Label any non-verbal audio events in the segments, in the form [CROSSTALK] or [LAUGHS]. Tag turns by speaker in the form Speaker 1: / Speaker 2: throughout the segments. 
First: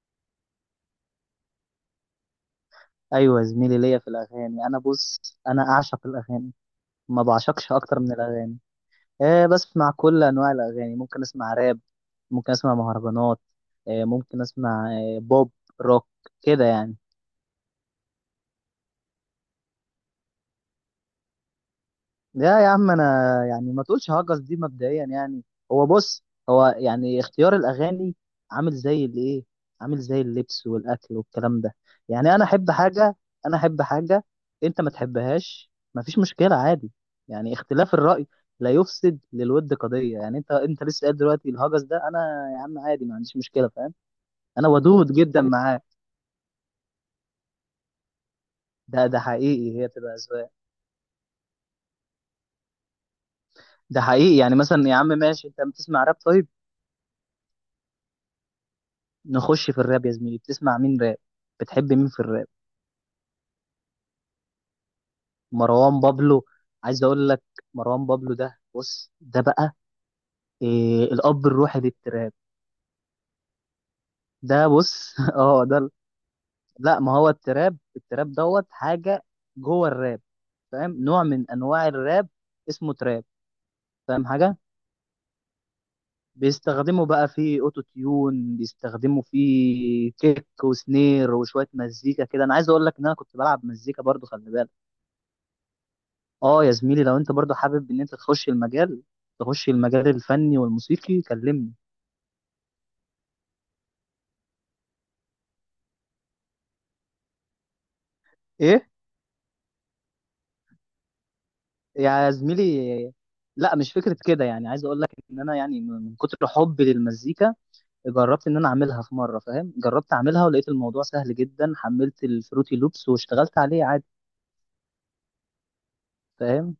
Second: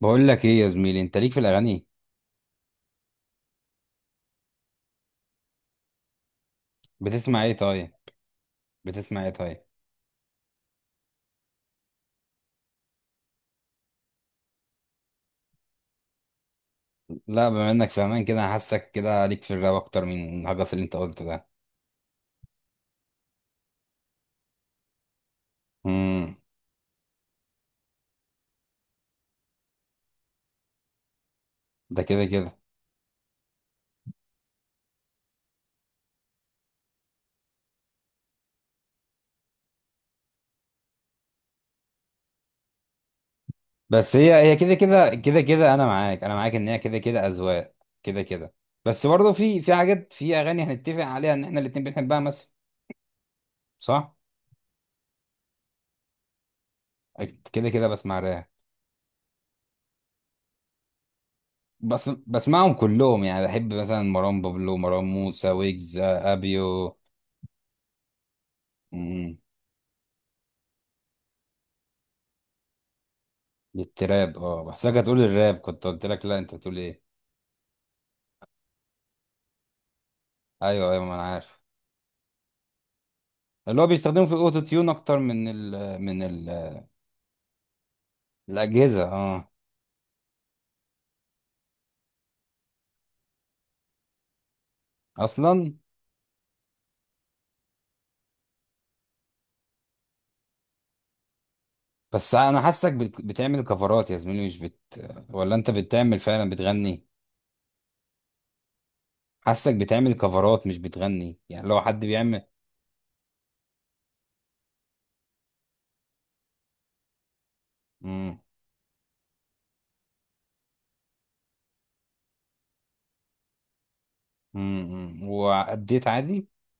Speaker 1: بقول لك ايه يا زميلي، انت ليك في الاغاني؟
Speaker 2: ايوه، زميلي، ليا في الاغاني. انا بص انا اعشق الاغاني، ما
Speaker 1: بتسمع ايه
Speaker 2: بعشقش
Speaker 1: طيب؟
Speaker 2: اكتر من الاغاني.
Speaker 1: بتسمع ايه طيب؟
Speaker 2: بسمع كل انواع الاغاني، ممكن اسمع راب، ممكن اسمع مهرجانات، ممكن اسمع بوب، روك، كده يعني.
Speaker 1: لا، بما انك فاهمان كده حاسك كده ليك في الراب اكتر من الهجس اللي انت قلته ده.
Speaker 2: لا يا عم، انا يعني ما تقولش هجس دي مبدئيا يعني. هو بص،
Speaker 1: امم.
Speaker 2: هو يعني اختيار الاغاني، عامل زي الايه عامل زي اللبس والاكل والكلام ده.
Speaker 1: ده كده
Speaker 2: يعني انا
Speaker 1: كده.
Speaker 2: احب حاجه انا احب حاجه انت ما تحبهاش ما فيش مشكله، عادي. يعني اختلاف الراي لا يفسد للود قضيه. يعني انت لسه قايل دلوقتي الهجس ده، انا يا عم عادي ما عنديش مشكله، فاهم؟
Speaker 1: بس هي
Speaker 2: انا
Speaker 1: كده
Speaker 2: ودود
Speaker 1: كده كده
Speaker 2: جدا
Speaker 1: كده
Speaker 2: معاه.
Speaker 1: انا معاك انا معاك ان هي كده كده اذواق. كده كده.
Speaker 2: ده
Speaker 1: بس
Speaker 2: ده
Speaker 1: برضه في
Speaker 2: حقيقي،
Speaker 1: في
Speaker 2: هي
Speaker 1: حاجات
Speaker 2: تبقى
Speaker 1: في
Speaker 2: اذواق.
Speaker 1: اغاني هنتفق عليها ان احنا الاتنين بنحبها مثلا.
Speaker 2: ده
Speaker 1: صح.
Speaker 2: حقيقي. يعني مثلا يا عم ماشي، انت بتسمع راب طيب؟
Speaker 1: أكيد كده كده بسمع راب.
Speaker 2: نخش في الراب يا زميلي، بتسمع مين راب؟ بتحب
Speaker 1: بس
Speaker 2: مين في الراب؟
Speaker 1: بسمعهم كلهم يعني بحب مثلا مروان بابلو مروان موسى ويجز
Speaker 2: مروان بابلو،
Speaker 1: ابيو.
Speaker 2: عايز اقول لك، مروان بابلو ده بص، ده بقى إيه؟ الاب الروحي للتراب.
Speaker 1: للتراب، اه،
Speaker 2: ده
Speaker 1: بحسك
Speaker 2: بص
Speaker 1: هتقول
Speaker 2: [LAUGHS]
Speaker 1: الراب، كنت قلت لك لا، انت بتقول
Speaker 2: لا،
Speaker 1: ايه؟
Speaker 2: ما هو التراب دوت حاجه جوه الراب،
Speaker 1: ايوه ايوه،
Speaker 2: فاهم؟
Speaker 1: ما انا
Speaker 2: نوع من
Speaker 1: عارف.
Speaker 2: انواع الراب اسمه تراب.
Speaker 1: اللي هو بيستخدمه
Speaker 2: فاهم
Speaker 1: في
Speaker 2: حاجه؟
Speaker 1: الاوتو تيون اكتر من ال.
Speaker 2: بيستخدموا بقى في اوتو تيون،
Speaker 1: الاجهزه،
Speaker 2: بيستخدموا في
Speaker 1: اه.
Speaker 2: كيك وسنير وشويه مزيكا كده. انا عايز اقول لك ان انا كنت بلعب مزيكا برضو، خلي بالك.
Speaker 1: اصلا.
Speaker 2: اه يا زميلي، لو انت برضو حابب ان انت تخش المجال، تخش المجال الفني والموسيقي، كلمني.
Speaker 1: بس انا حاسك بتعمل كفرات يا زميلي، مش بت. ولا انت بتعمل فعلا، بتغني؟
Speaker 2: ايه
Speaker 1: حاسك بتعمل كفرات مش بتغني، يعني لو حد
Speaker 2: يا
Speaker 1: بيعمل.
Speaker 2: زميلي؟ لا مش فكرة كده. يعني عايز اقول لك ان انا يعني من كتر حبي للمزيكا
Speaker 1: امم.
Speaker 2: جربت ان انا اعملها في مرة، فاهم؟ جربت اعملها ولقيت الموضوع سهل جدا، حملت الفروتي لوبس واشتغلت عليه عادي،
Speaker 1: واديت عادي.
Speaker 2: فاهم؟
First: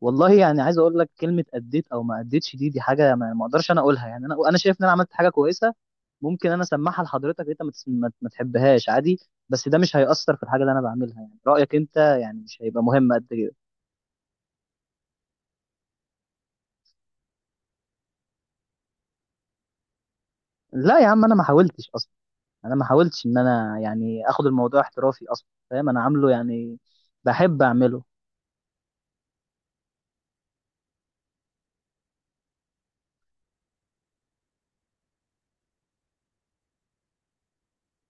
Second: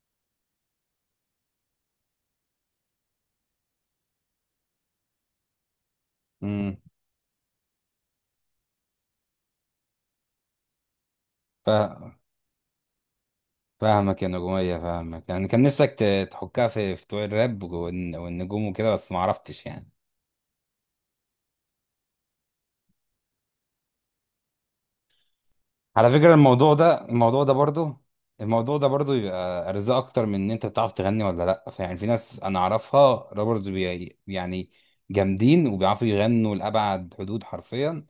Speaker 2: والله يعني عايز اقول لك كلمه، اديت او ما اديتش، دي حاجه ما اقدرش انا اقولها. يعني انا شايف ان انا عملت حاجه كويسه، ممكن انا
Speaker 1: امم.
Speaker 2: اسمعها لحضرتك، انت ما تس- ما- ما تحبهاش عادي، بس ده مش هيأثر في الحاجه اللي انا بعملها. يعني رايك انت
Speaker 1: فا-
Speaker 2: يعني مش هيبقى مهم قد كده.
Speaker 1: فاهمك يا نجومية، فاهمك، يعني كان نفسك تحكها في بتوع الراب والنجوم وكده، بس ما عرفتش يعني.
Speaker 2: لا يا عم، انا ما حاولتش اصلا، انا ما حاولتش ان انا يعني اخد الموضوع احترافي اصلا، فاهم؟ انا
Speaker 1: على
Speaker 2: عامله
Speaker 1: فكرة،
Speaker 2: يعني بحب اعمله.
Speaker 1: الموضوع ده برضو يبقى ارزاق اكتر من ان انت بتعرف تغني ولا لا. فيعني، في ناس انا اعرفها. رابرز، يعني جامدين وبيعرفوا يغنوا لابعد حدود حرفيا.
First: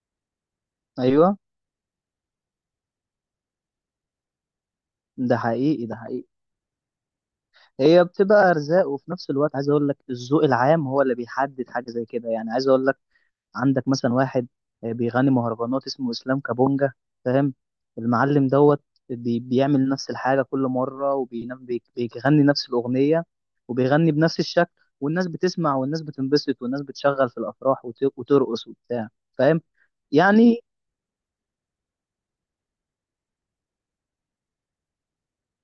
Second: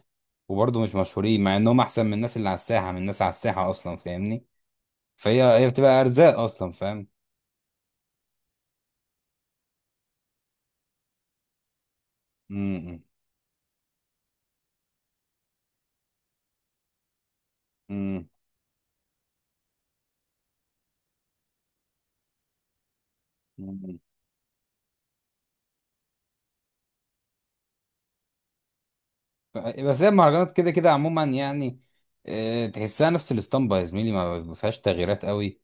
Speaker 1: وبرضو مش
Speaker 2: ايوه،
Speaker 1: مشهورين مع انهم احسن من الناس اللي على الساحة، اصلا، فاهمني.
Speaker 2: ده
Speaker 1: فهي
Speaker 2: حقيقي، ده
Speaker 1: بتبقى
Speaker 2: حقيقي.
Speaker 1: ارزاق اصلا، فاهم.
Speaker 2: هي بتبقى ارزاق، وفي نفس الوقت عايز اقول لك الذوق العام هو اللي بيحدد حاجه زي كده. يعني عايز اقول لك،
Speaker 1: امم.
Speaker 2: عندك مثلا واحد، بيغني مهرجانات اسمه اسلام كابونجا، فاهم؟
Speaker 1: امم.
Speaker 2: المعلم دوت. بيعمل نفس الحاجه كل مره، وبيغني نفس الاغنيه،
Speaker 1: أمم.
Speaker 2: وبيغني بنفس الشكل، والناس بتسمع، والناس بتنبسط، والناس بتشغل في الافراح وترقص وبتاع، فاهم
Speaker 1: بس هي المهرجانات
Speaker 2: يعني؟
Speaker 1: كده كده عموما يعني. تحسها نفس الاسطمبة يا زميلي، ما فيهاش تغييرات قوي.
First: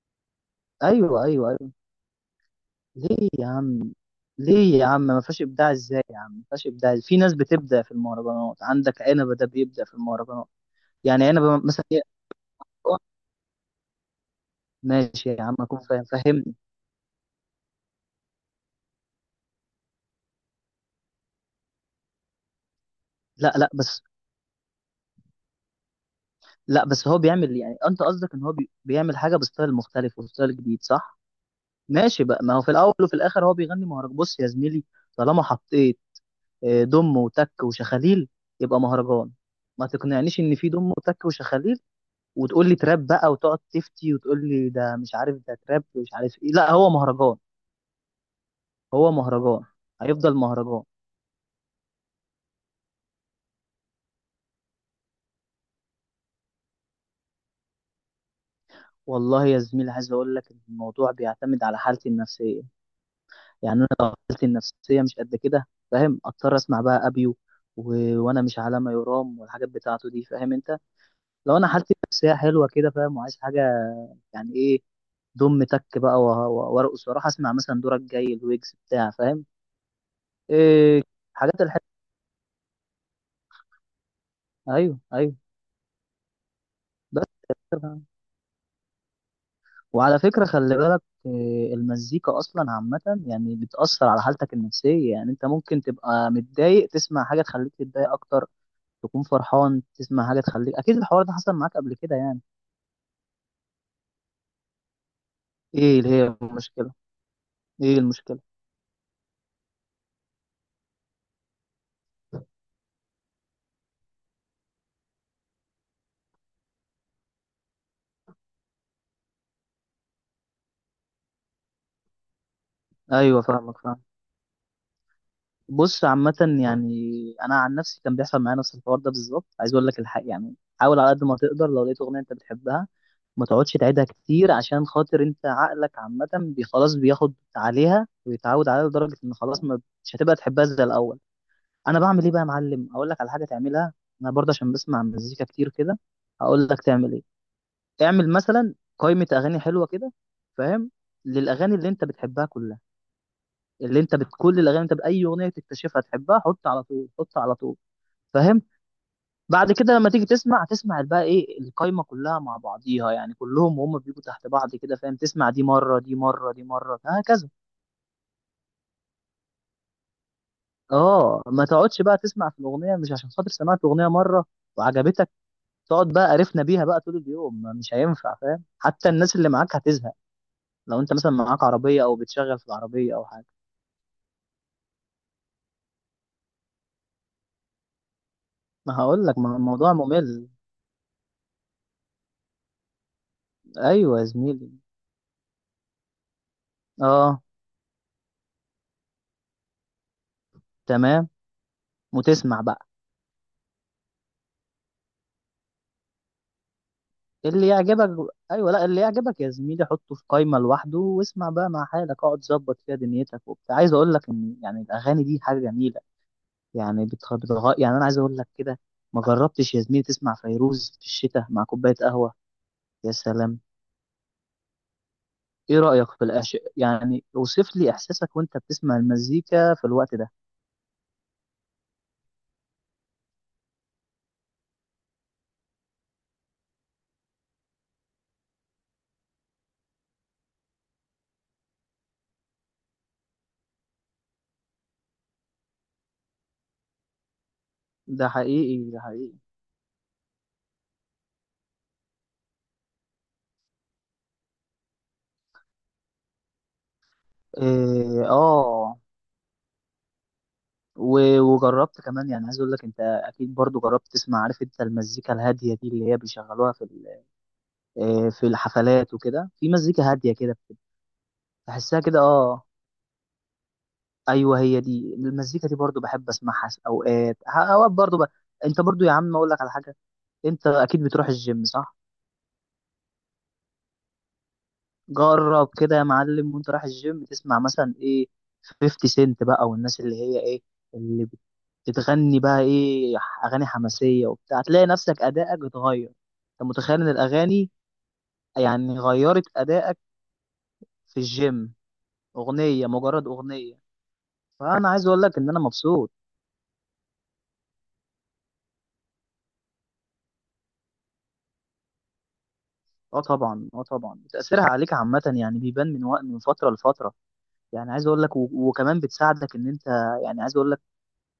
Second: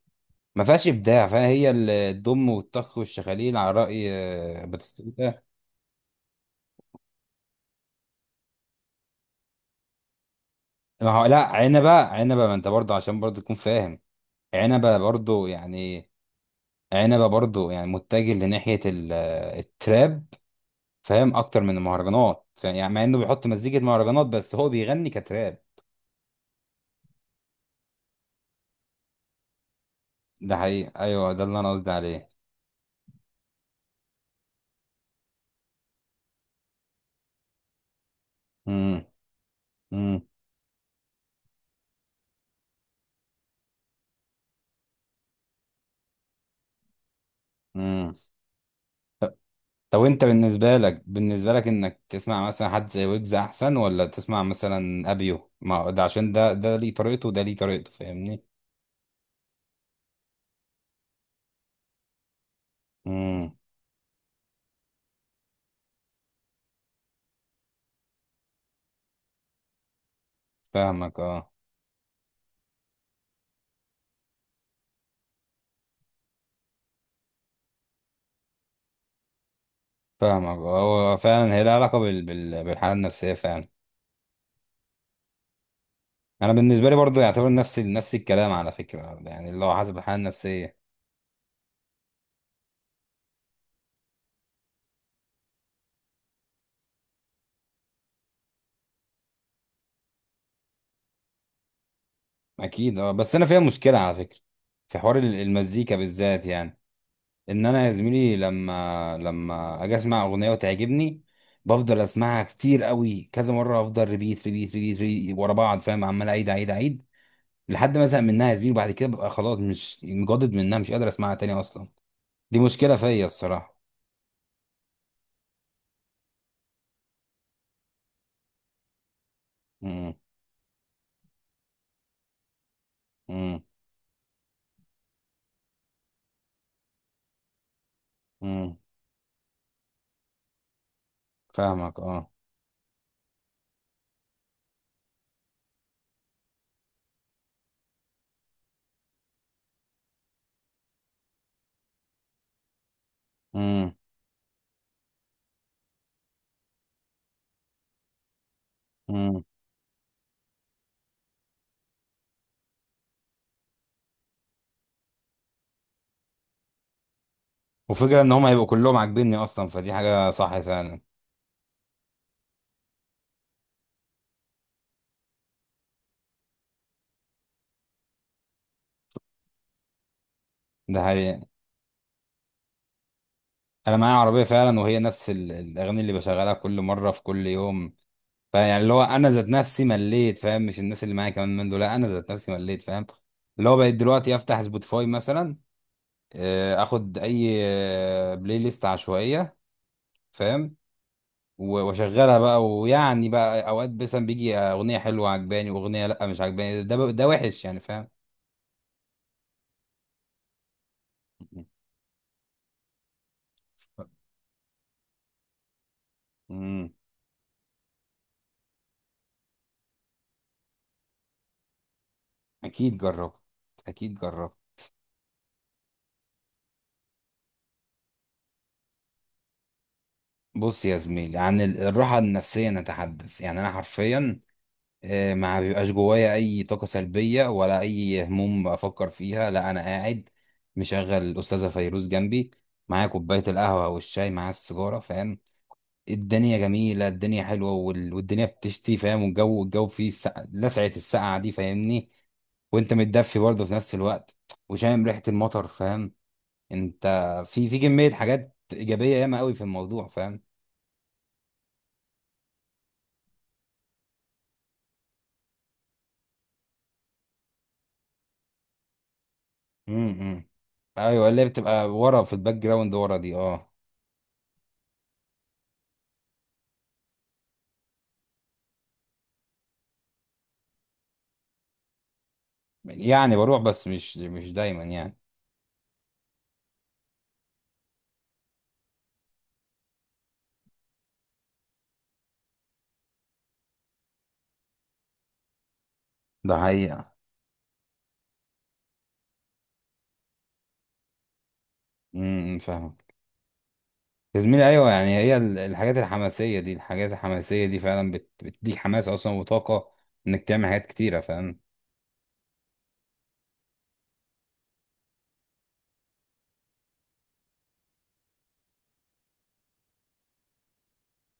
Speaker 1: ما فيهاش
Speaker 2: ايوه،
Speaker 1: ابداع فيها،
Speaker 2: ايوه،
Speaker 1: هي
Speaker 2: ايوه.
Speaker 1: الضم والطخ
Speaker 2: ليه يا
Speaker 1: والشخاليل على
Speaker 2: عم؟
Speaker 1: راي
Speaker 2: ليه يا عم ما
Speaker 1: باتيستوتا.
Speaker 2: فيهاش ابداع؟ ازاي يا عم ما فيهاش ابداع؟ في ناس بتبدا في المهرجانات، عندك عنبه ده بيبدا في المهرجانات.
Speaker 1: ما
Speaker 2: يعني
Speaker 1: هو لا،
Speaker 2: عنبه مثلا
Speaker 1: عنبه
Speaker 2: إيه؟
Speaker 1: عنبه، ما انت برضه عشان برضه تكون فاهم. عنبه
Speaker 2: ماشي يا
Speaker 1: برضه
Speaker 2: عم، اكون فاهم،
Speaker 1: يعني.
Speaker 2: فاهم.
Speaker 1: عنبه برضه يعني متجه لناحيه التراب. فاهم، اكتر من المهرجانات، فاهم؟ يعني مع انه بيحط
Speaker 2: لا لا
Speaker 1: مزيكه
Speaker 2: بس
Speaker 1: مهرجانات بس هو بيغني كتراب.
Speaker 2: لا بس هو بيعمل، يعني انت قصدك ان هو بيعمل حاجه بستايل مختلف وستايل
Speaker 1: ده
Speaker 2: جديد،
Speaker 1: حقيقي،
Speaker 2: صح؟
Speaker 1: ايوه، ده اللي انا قصدي
Speaker 2: ماشي
Speaker 1: عليه.
Speaker 2: بقى. ما هو في الاول وفي الاخر هو بيغني مهرجان. بص يا زميلي، طالما حطيت دم وتك وشخاليل، يبقى
Speaker 1: امم.
Speaker 2: مهرجان. ما
Speaker 1: امم.
Speaker 2: تقنعنيش ان في دم وتك وشخاليل وتقول لي تراب بقى وتقعد تفتي وتقول لي ده مش عارف ده تراب ومش عارف ايه، لا هو مهرجان،
Speaker 1: امم.
Speaker 2: هو مهرجان،
Speaker 1: طب، انت
Speaker 2: هيفضل
Speaker 1: بالنسبة
Speaker 2: مهرجان.
Speaker 1: لك بالنسبة لك انك تسمع مثلا حد زي ويجز احسن، ولا تسمع مثلا ابيو؟ ما هو ده عشان ده ليه طريقته وده ليه طريقته، فاهمني.
Speaker 2: والله يا زميلي، عايز اقول لك ان الموضوع بيعتمد على حالتي النفسيه.
Speaker 1: امم.
Speaker 2: يعني انا لو حالتي النفسيه مش قد كده، فاهم، اضطر اسمع بقى ابيو و... وانا مش على ما يرام، والحاجات بتاعته دي، فاهم انت؟
Speaker 1: فاهمك، اه.
Speaker 2: لو انا حالتي النفسيه حلوه كده، فاهم، وعايز حاجه، يعني ايه، دم تك بقى وارقص واروح اسمع مثلا دورك جاي الويجز بتاع، فاهم؟
Speaker 1: فاهمك، اه،
Speaker 2: إيه،
Speaker 1: هو فعلا،
Speaker 2: حاجات
Speaker 1: هي لها
Speaker 2: الحلوه،
Speaker 1: علاقة بالحالة النفسية فعلا.
Speaker 2: ايوه ايوه.
Speaker 1: انا بالنسبة لي برضه
Speaker 2: بس
Speaker 1: يعتبر نفس نفس
Speaker 2: [LAUGHS]
Speaker 1: الكلام على فكرة، يعني اللي هو حسب الحالة
Speaker 2: وعلى فكره
Speaker 1: النفسية.
Speaker 2: خلي بالك إيه، المزيكا اصلا عامه يعني بتاثر على حالتك النفسيه. يعني انت ممكن تبقى متضايق تسمع حاجه تخليك تتضايق اكتر، تكون فرحان تسمع حاجة تخليك، أكيد الحوار ده حصل معاك قبل كده يعني.
Speaker 1: اكيد، اه، بس انا فيها مشكلة على فكرة. في حوار المزيكا
Speaker 2: إيه اللي هي
Speaker 1: بالذات يعني.
Speaker 2: المشكلة؟
Speaker 1: ان انا يا
Speaker 2: إيه
Speaker 1: زميلي
Speaker 2: المشكلة؟
Speaker 1: لما اجي اسمع اغنيه وتعجبني. بفضل اسمعها كتير قوي، كذا مره، افضل ريبيت ريبيت ريبيت، ريبيت ورا بعض، فاهم، عمال اعيد اعيد اعيد. لحد ما ازهق منها يا زميلي، وبعد كده ببقى خلاص مش مجدد منها، مش قادر اسمعها تاني اصلا. دي مشكله فيا
Speaker 2: أيوه
Speaker 1: الصراحه.
Speaker 2: فاهمك، فاهم. بص، عامة يعني أنا عن نفسي كان بيحصل معايا نفس الحوار ده بالظبط، عايز أقول لك
Speaker 1: امم.
Speaker 2: الحق يعني. حاول على قد ما تقدر لو لقيت أغنية أنت بتحبها ما
Speaker 1: امم.
Speaker 2: تقعدش تعيدها كتير، عشان خاطر أنت عقلك عامة خلاص بياخد عليها ويتعود
Speaker 1: امم.
Speaker 2: عليها لدرجة إن خلاص، ما مش هتبقى تحبها زي الأول.
Speaker 1: فاهمك،
Speaker 2: أنا بعمل إيه
Speaker 1: اه.
Speaker 2: بقى يا معلم؟ أقول لك على حاجة تعملها. أنا برضه عشان بسمع مزيكا كتير كده، هقول لك تعمل إيه. اعمل مثلا قائمة أغاني حلوة كده، فاهم، للأغاني اللي أنت بتحبها كلها،
Speaker 1: امم.
Speaker 2: اللي أنت كل الأغاني، أنت بأي أغنية تكتشفها تحبها حط على طول، حط على طول، فاهم؟
Speaker 1: امم.
Speaker 2: بعد كده لما تيجي تسمع، هتسمع بقى إيه؟ القائمة كلها مع بعضيها، يعني كلهم وهم بيجوا تحت بعض كده، فاهم؟ تسمع دي مرة، دي مرة، دي مرة، هكذا.
Speaker 1: وفكره ان هم هيبقوا كلهم عاجبيني اصلا، فدي حاجه صح فعلا.
Speaker 2: أه ما تقعدش بقى تسمع في الأغنية مش عشان خاطر سمعت أغنية مرة وعجبتك تقعد بقى قرفنا بيها بقى طول اليوم، مش هينفع، فاهم؟ حتى الناس اللي معاك هتزهق. لو
Speaker 1: ده
Speaker 2: أنت مثلا
Speaker 1: حقيقي.
Speaker 2: معاك عربية أو بتشغل في العربية أو حاجة،
Speaker 1: انا معايا عربيه فعلا، وهي نفس الاغاني اللي بشغلها كل مره في كل يوم. فيعني اللي
Speaker 2: ما
Speaker 1: هو
Speaker 2: هقول
Speaker 1: انا
Speaker 2: لك،
Speaker 1: ذات
Speaker 2: ما هو
Speaker 1: نفسي
Speaker 2: الموضوع
Speaker 1: مليت،
Speaker 2: ممل.
Speaker 1: فاهم، مش الناس اللي معايا كمان من دول، لا انا ذات نفسي مليت، فاهم. اللي هو بقيت
Speaker 2: ايوه يا
Speaker 1: دلوقتي افتح
Speaker 2: زميلي.
Speaker 1: سبوتيفاي مثلا. اخد
Speaker 2: اه.
Speaker 1: اي بلاي ليست عشوائيه. فاهم.
Speaker 2: تمام.
Speaker 1: واشغلها
Speaker 2: وتسمع
Speaker 1: بقى،
Speaker 2: بقى
Speaker 1: ويعني بقى اوقات مثلا بيجي اغنيه حلوه عجباني، واغنيه لا مش عجباني، ده وحش
Speaker 2: اللي
Speaker 1: يعني، فاهم.
Speaker 2: يعجبك، ايوه، لا اللي يعجبك يا زميلي حطه في قائمه لوحده واسمع بقى مع حالك، اقعد ظبط فيها دنيتك وبتاع. عايز اقول
Speaker 1: [LAUGHS]
Speaker 2: لك ان يعني الاغاني دي حاجه جميله،
Speaker 1: امم.
Speaker 2: يعني يعني انا عايز اقول لك كده. ما جربتش يا زميلي تسمع فيروز في الشتاء مع كوبايه قهوه؟
Speaker 1: اكيد
Speaker 2: يا
Speaker 1: جربت.
Speaker 2: سلام.
Speaker 1: اكيد جربت.
Speaker 2: ايه رايك في يعني اوصف لي احساسك وانت بتسمع المزيكا في الوقت ده.
Speaker 1: بص يا زميلي، عن الراحه النفسيه نتحدث، يعني انا حرفيا ما بيبقاش جوايا اي طاقه سلبيه ولا اي هموم بفكر فيها، لا انا قاعد مشغل الاستاذه فيروز جنبي. معايا كوبايه القهوه والشاي، معايا السيجاره، فاهم. الدنيا جميله، الدنيا حلوه،
Speaker 2: ده
Speaker 1: والدنيا
Speaker 2: حقيقي،
Speaker 1: بتشتي،
Speaker 2: ده
Speaker 1: فاهم،
Speaker 2: حقيقي.
Speaker 1: والجو فيه السقع، لسعه السقعه دي، فاهمني. وانت متدفي برضه في نفس الوقت. وشامم ريحه المطر، فاهم. انت. في كميه
Speaker 2: إيه،
Speaker 1: حاجات
Speaker 2: اه.
Speaker 1: ايجابيه ياما قوي في الموضوع، فاهم.
Speaker 2: وجربت كمان، يعني عايز اقول لك، انت اكيد برضو جربت تسمع، عارف انت المزيكا الهاديه دي اللي هي بيشغلوها في ال-، في الحفلات وكده، في مزيكا هاديه
Speaker 1: امم.
Speaker 2: كده بت-
Speaker 1: ايوه، اللي هي بتبقى
Speaker 2: تحسها كده،
Speaker 1: ورا في الباك
Speaker 2: اه.
Speaker 1: جراوند ورا دي، اه.
Speaker 2: ايوه، هي دي المزيكا دي برضو بحب اسمعها، اوقات برضو انت برضو يا عم، اقول لك على حاجه، انت اكيد بتروح الجيم، صح؟
Speaker 1: يعني بروح، بس مش دايما يعني.
Speaker 2: جرب كده يا معلم وانت رايح الجيم، تسمع مثلا ايه، 50 سنت بقى، والناس اللي هي ايه، اللي بتغني بقى ايه، اغاني حماسيه وبتاع، هتلاقي نفسك ادائك اتغير.
Speaker 1: ده
Speaker 2: انت متخيل ان
Speaker 1: حقيقة.
Speaker 2: الاغاني يعني غيرت ادائك في الجيم،
Speaker 1: امم.
Speaker 2: اغنيه
Speaker 1: فاهمك.
Speaker 2: مجرد اغنيه؟
Speaker 1: يا زميلي
Speaker 2: فانا
Speaker 1: ايوه،
Speaker 2: عايز
Speaker 1: يعني
Speaker 2: اقول
Speaker 1: هي
Speaker 2: لك ان انا
Speaker 1: الحاجات
Speaker 2: مبسوط.
Speaker 1: الحماسيه دي الحاجات الحماسيه دي فعلا بتديك حماس اصلا وطاقه، انك تعمل حاجات كتيره، فاهم.
Speaker 2: اه طبعا، اه طبعا، تاثيرها عليك عامه يعني بيبان من وقت، من فتره لفتره. يعني عايز اقول لك، و- وكمان بتساعدك ان انت، يعني عايز اقول لك،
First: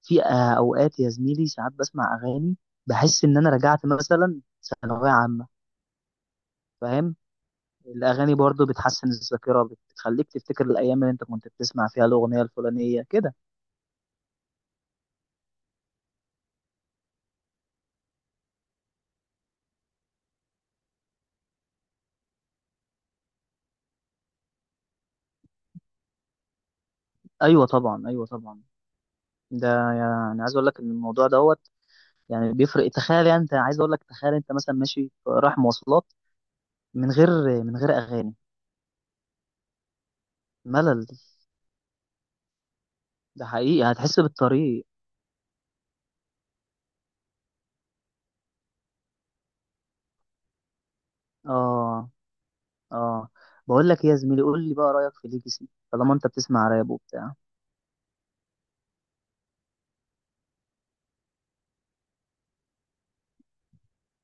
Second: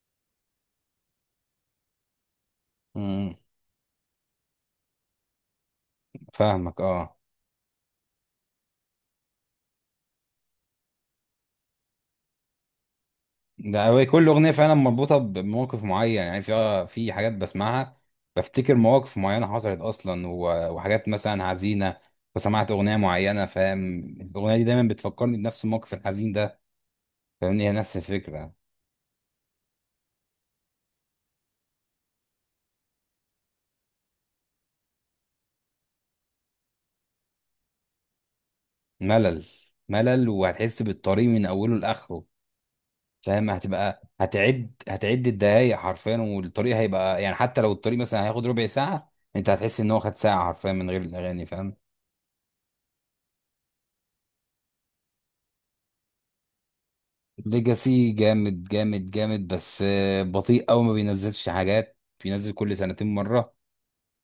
Speaker 2: في اوقات يا زميلي ساعات بسمع اغاني بحس
Speaker 1: مم.
Speaker 2: ان انا رجعت مثلا ثانويه عامه،
Speaker 1: فاهمك، اه.
Speaker 2: فاهم؟ الاغاني برضو بتحسن الذاكره، بتخليك تفتكر الايام اللي انت كنت بتسمع فيها الاغنيه الفلانيه كده.
Speaker 1: ده هو، كل اغنيه فعلا مربوطه بموقف معين، يعني في حاجات بسمعها. بفتكر مواقف معينه حصلت اصلا، وحاجات مثلا حزينه. وسمعت اغنيه معينه، فاهم. الاغنيه دي دايما بتفكرني بنفس الموقف الحزين ده.
Speaker 2: ايوه
Speaker 1: فاهمني، هي نفس
Speaker 2: طبعا، ايوه
Speaker 1: الفكره.
Speaker 2: طبعا. ده يعني عايز اقول لك ان الموضوع دوت يعني بيفرق. تخيل، يعني انت عايز اقول لك تخيل انت مثلا ماشي رايح مواصلات من غير، من غير اغاني،
Speaker 1: ملل. ملل، وهتحس
Speaker 2: ملل.
Speaker 1: بالطريق من اوله لاخره.
Speaker 2: ده
Speaker 1: فاهم،
Speaker 2: حقيقي،
Speaker 1: هتبقى
Speaker 2: هتحس
Speaker 1: هتعد
Speaker 2: بالطريق،
Speaker 1: هتعد الدقايق حرفيا، والطريق هيبقى يعني حتى لو الطريق مثلا هياخد ربع ساعه، انت هتحس ان هو خد ساعه حرفيا من غير الاغاني، فاهم.
Speaker 2: اه، اه. بقول لك ايه يا زميلي، قول لي بقى رايك في ليجاسي طالما انت بتسمع راب وبتاع.
Speaker 1: ليجاسي جامد جامد جامد، بس بطيء قوي، ما بينزلش حاجات. بينزل كل سنتين مره.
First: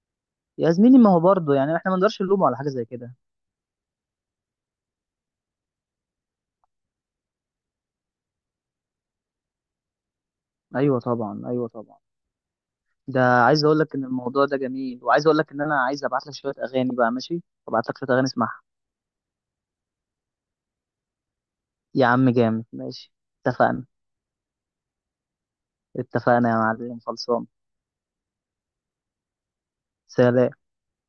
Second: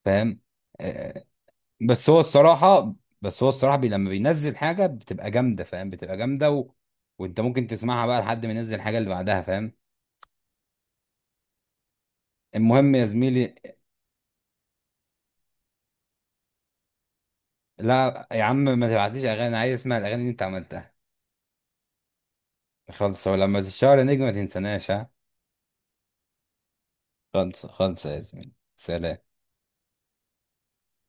Speaker 1: فاهم.
Speaker 2: يا زميلي، ما هو
Speaker 1: آه،
Speaker 2: برضه يعني احنا ما
Speaker 1: بس هو
Speaker 2: نقدرش نلومه على حاجه زي
Speaker 1: الصراحه.
Speaker 2: كده.
Speaker 1: بس هو الصراحه، لما بينزل حاجه بتبقى جامده، فاهم، بتبقى جامده وانت ممكن تسمعها بقى لحد ما ينزل الحاجه اللي بعدها، فاهم.
Speaker 2: ايوه طبعا، ايوه طبعا.
Speaker 1: المهم يا
Speaker 2: ده
Speaker 1: زميلي.
Speaker 2: عايز اقول لك ان الموضوع ده جميل، وعايز اقول لك ان انا عايز ابعت لك شويه اغاني بقى، ماشي؟ ابعت لك شويه اغاني
Speaker 1: لا يا عم،
Speaker 2: اسمعها.
Speaker 1: ما تبعتليش اغاني، أنا عايز اسمع الاغاني اللي انت عملتها.
Speaker 2: يا عم جامد، ماشي.
Speaker 1: خلص، ولما
Speaker 2: اتفقنا،
Speaker 1: تتشهر يا نجم ما تنساناش، ها.
Speaker 2: اتفقنا يا معلم، خلصان.
Speaker 1: خلص خلص يا زميلي، سلام.
Speaker 2: سلام.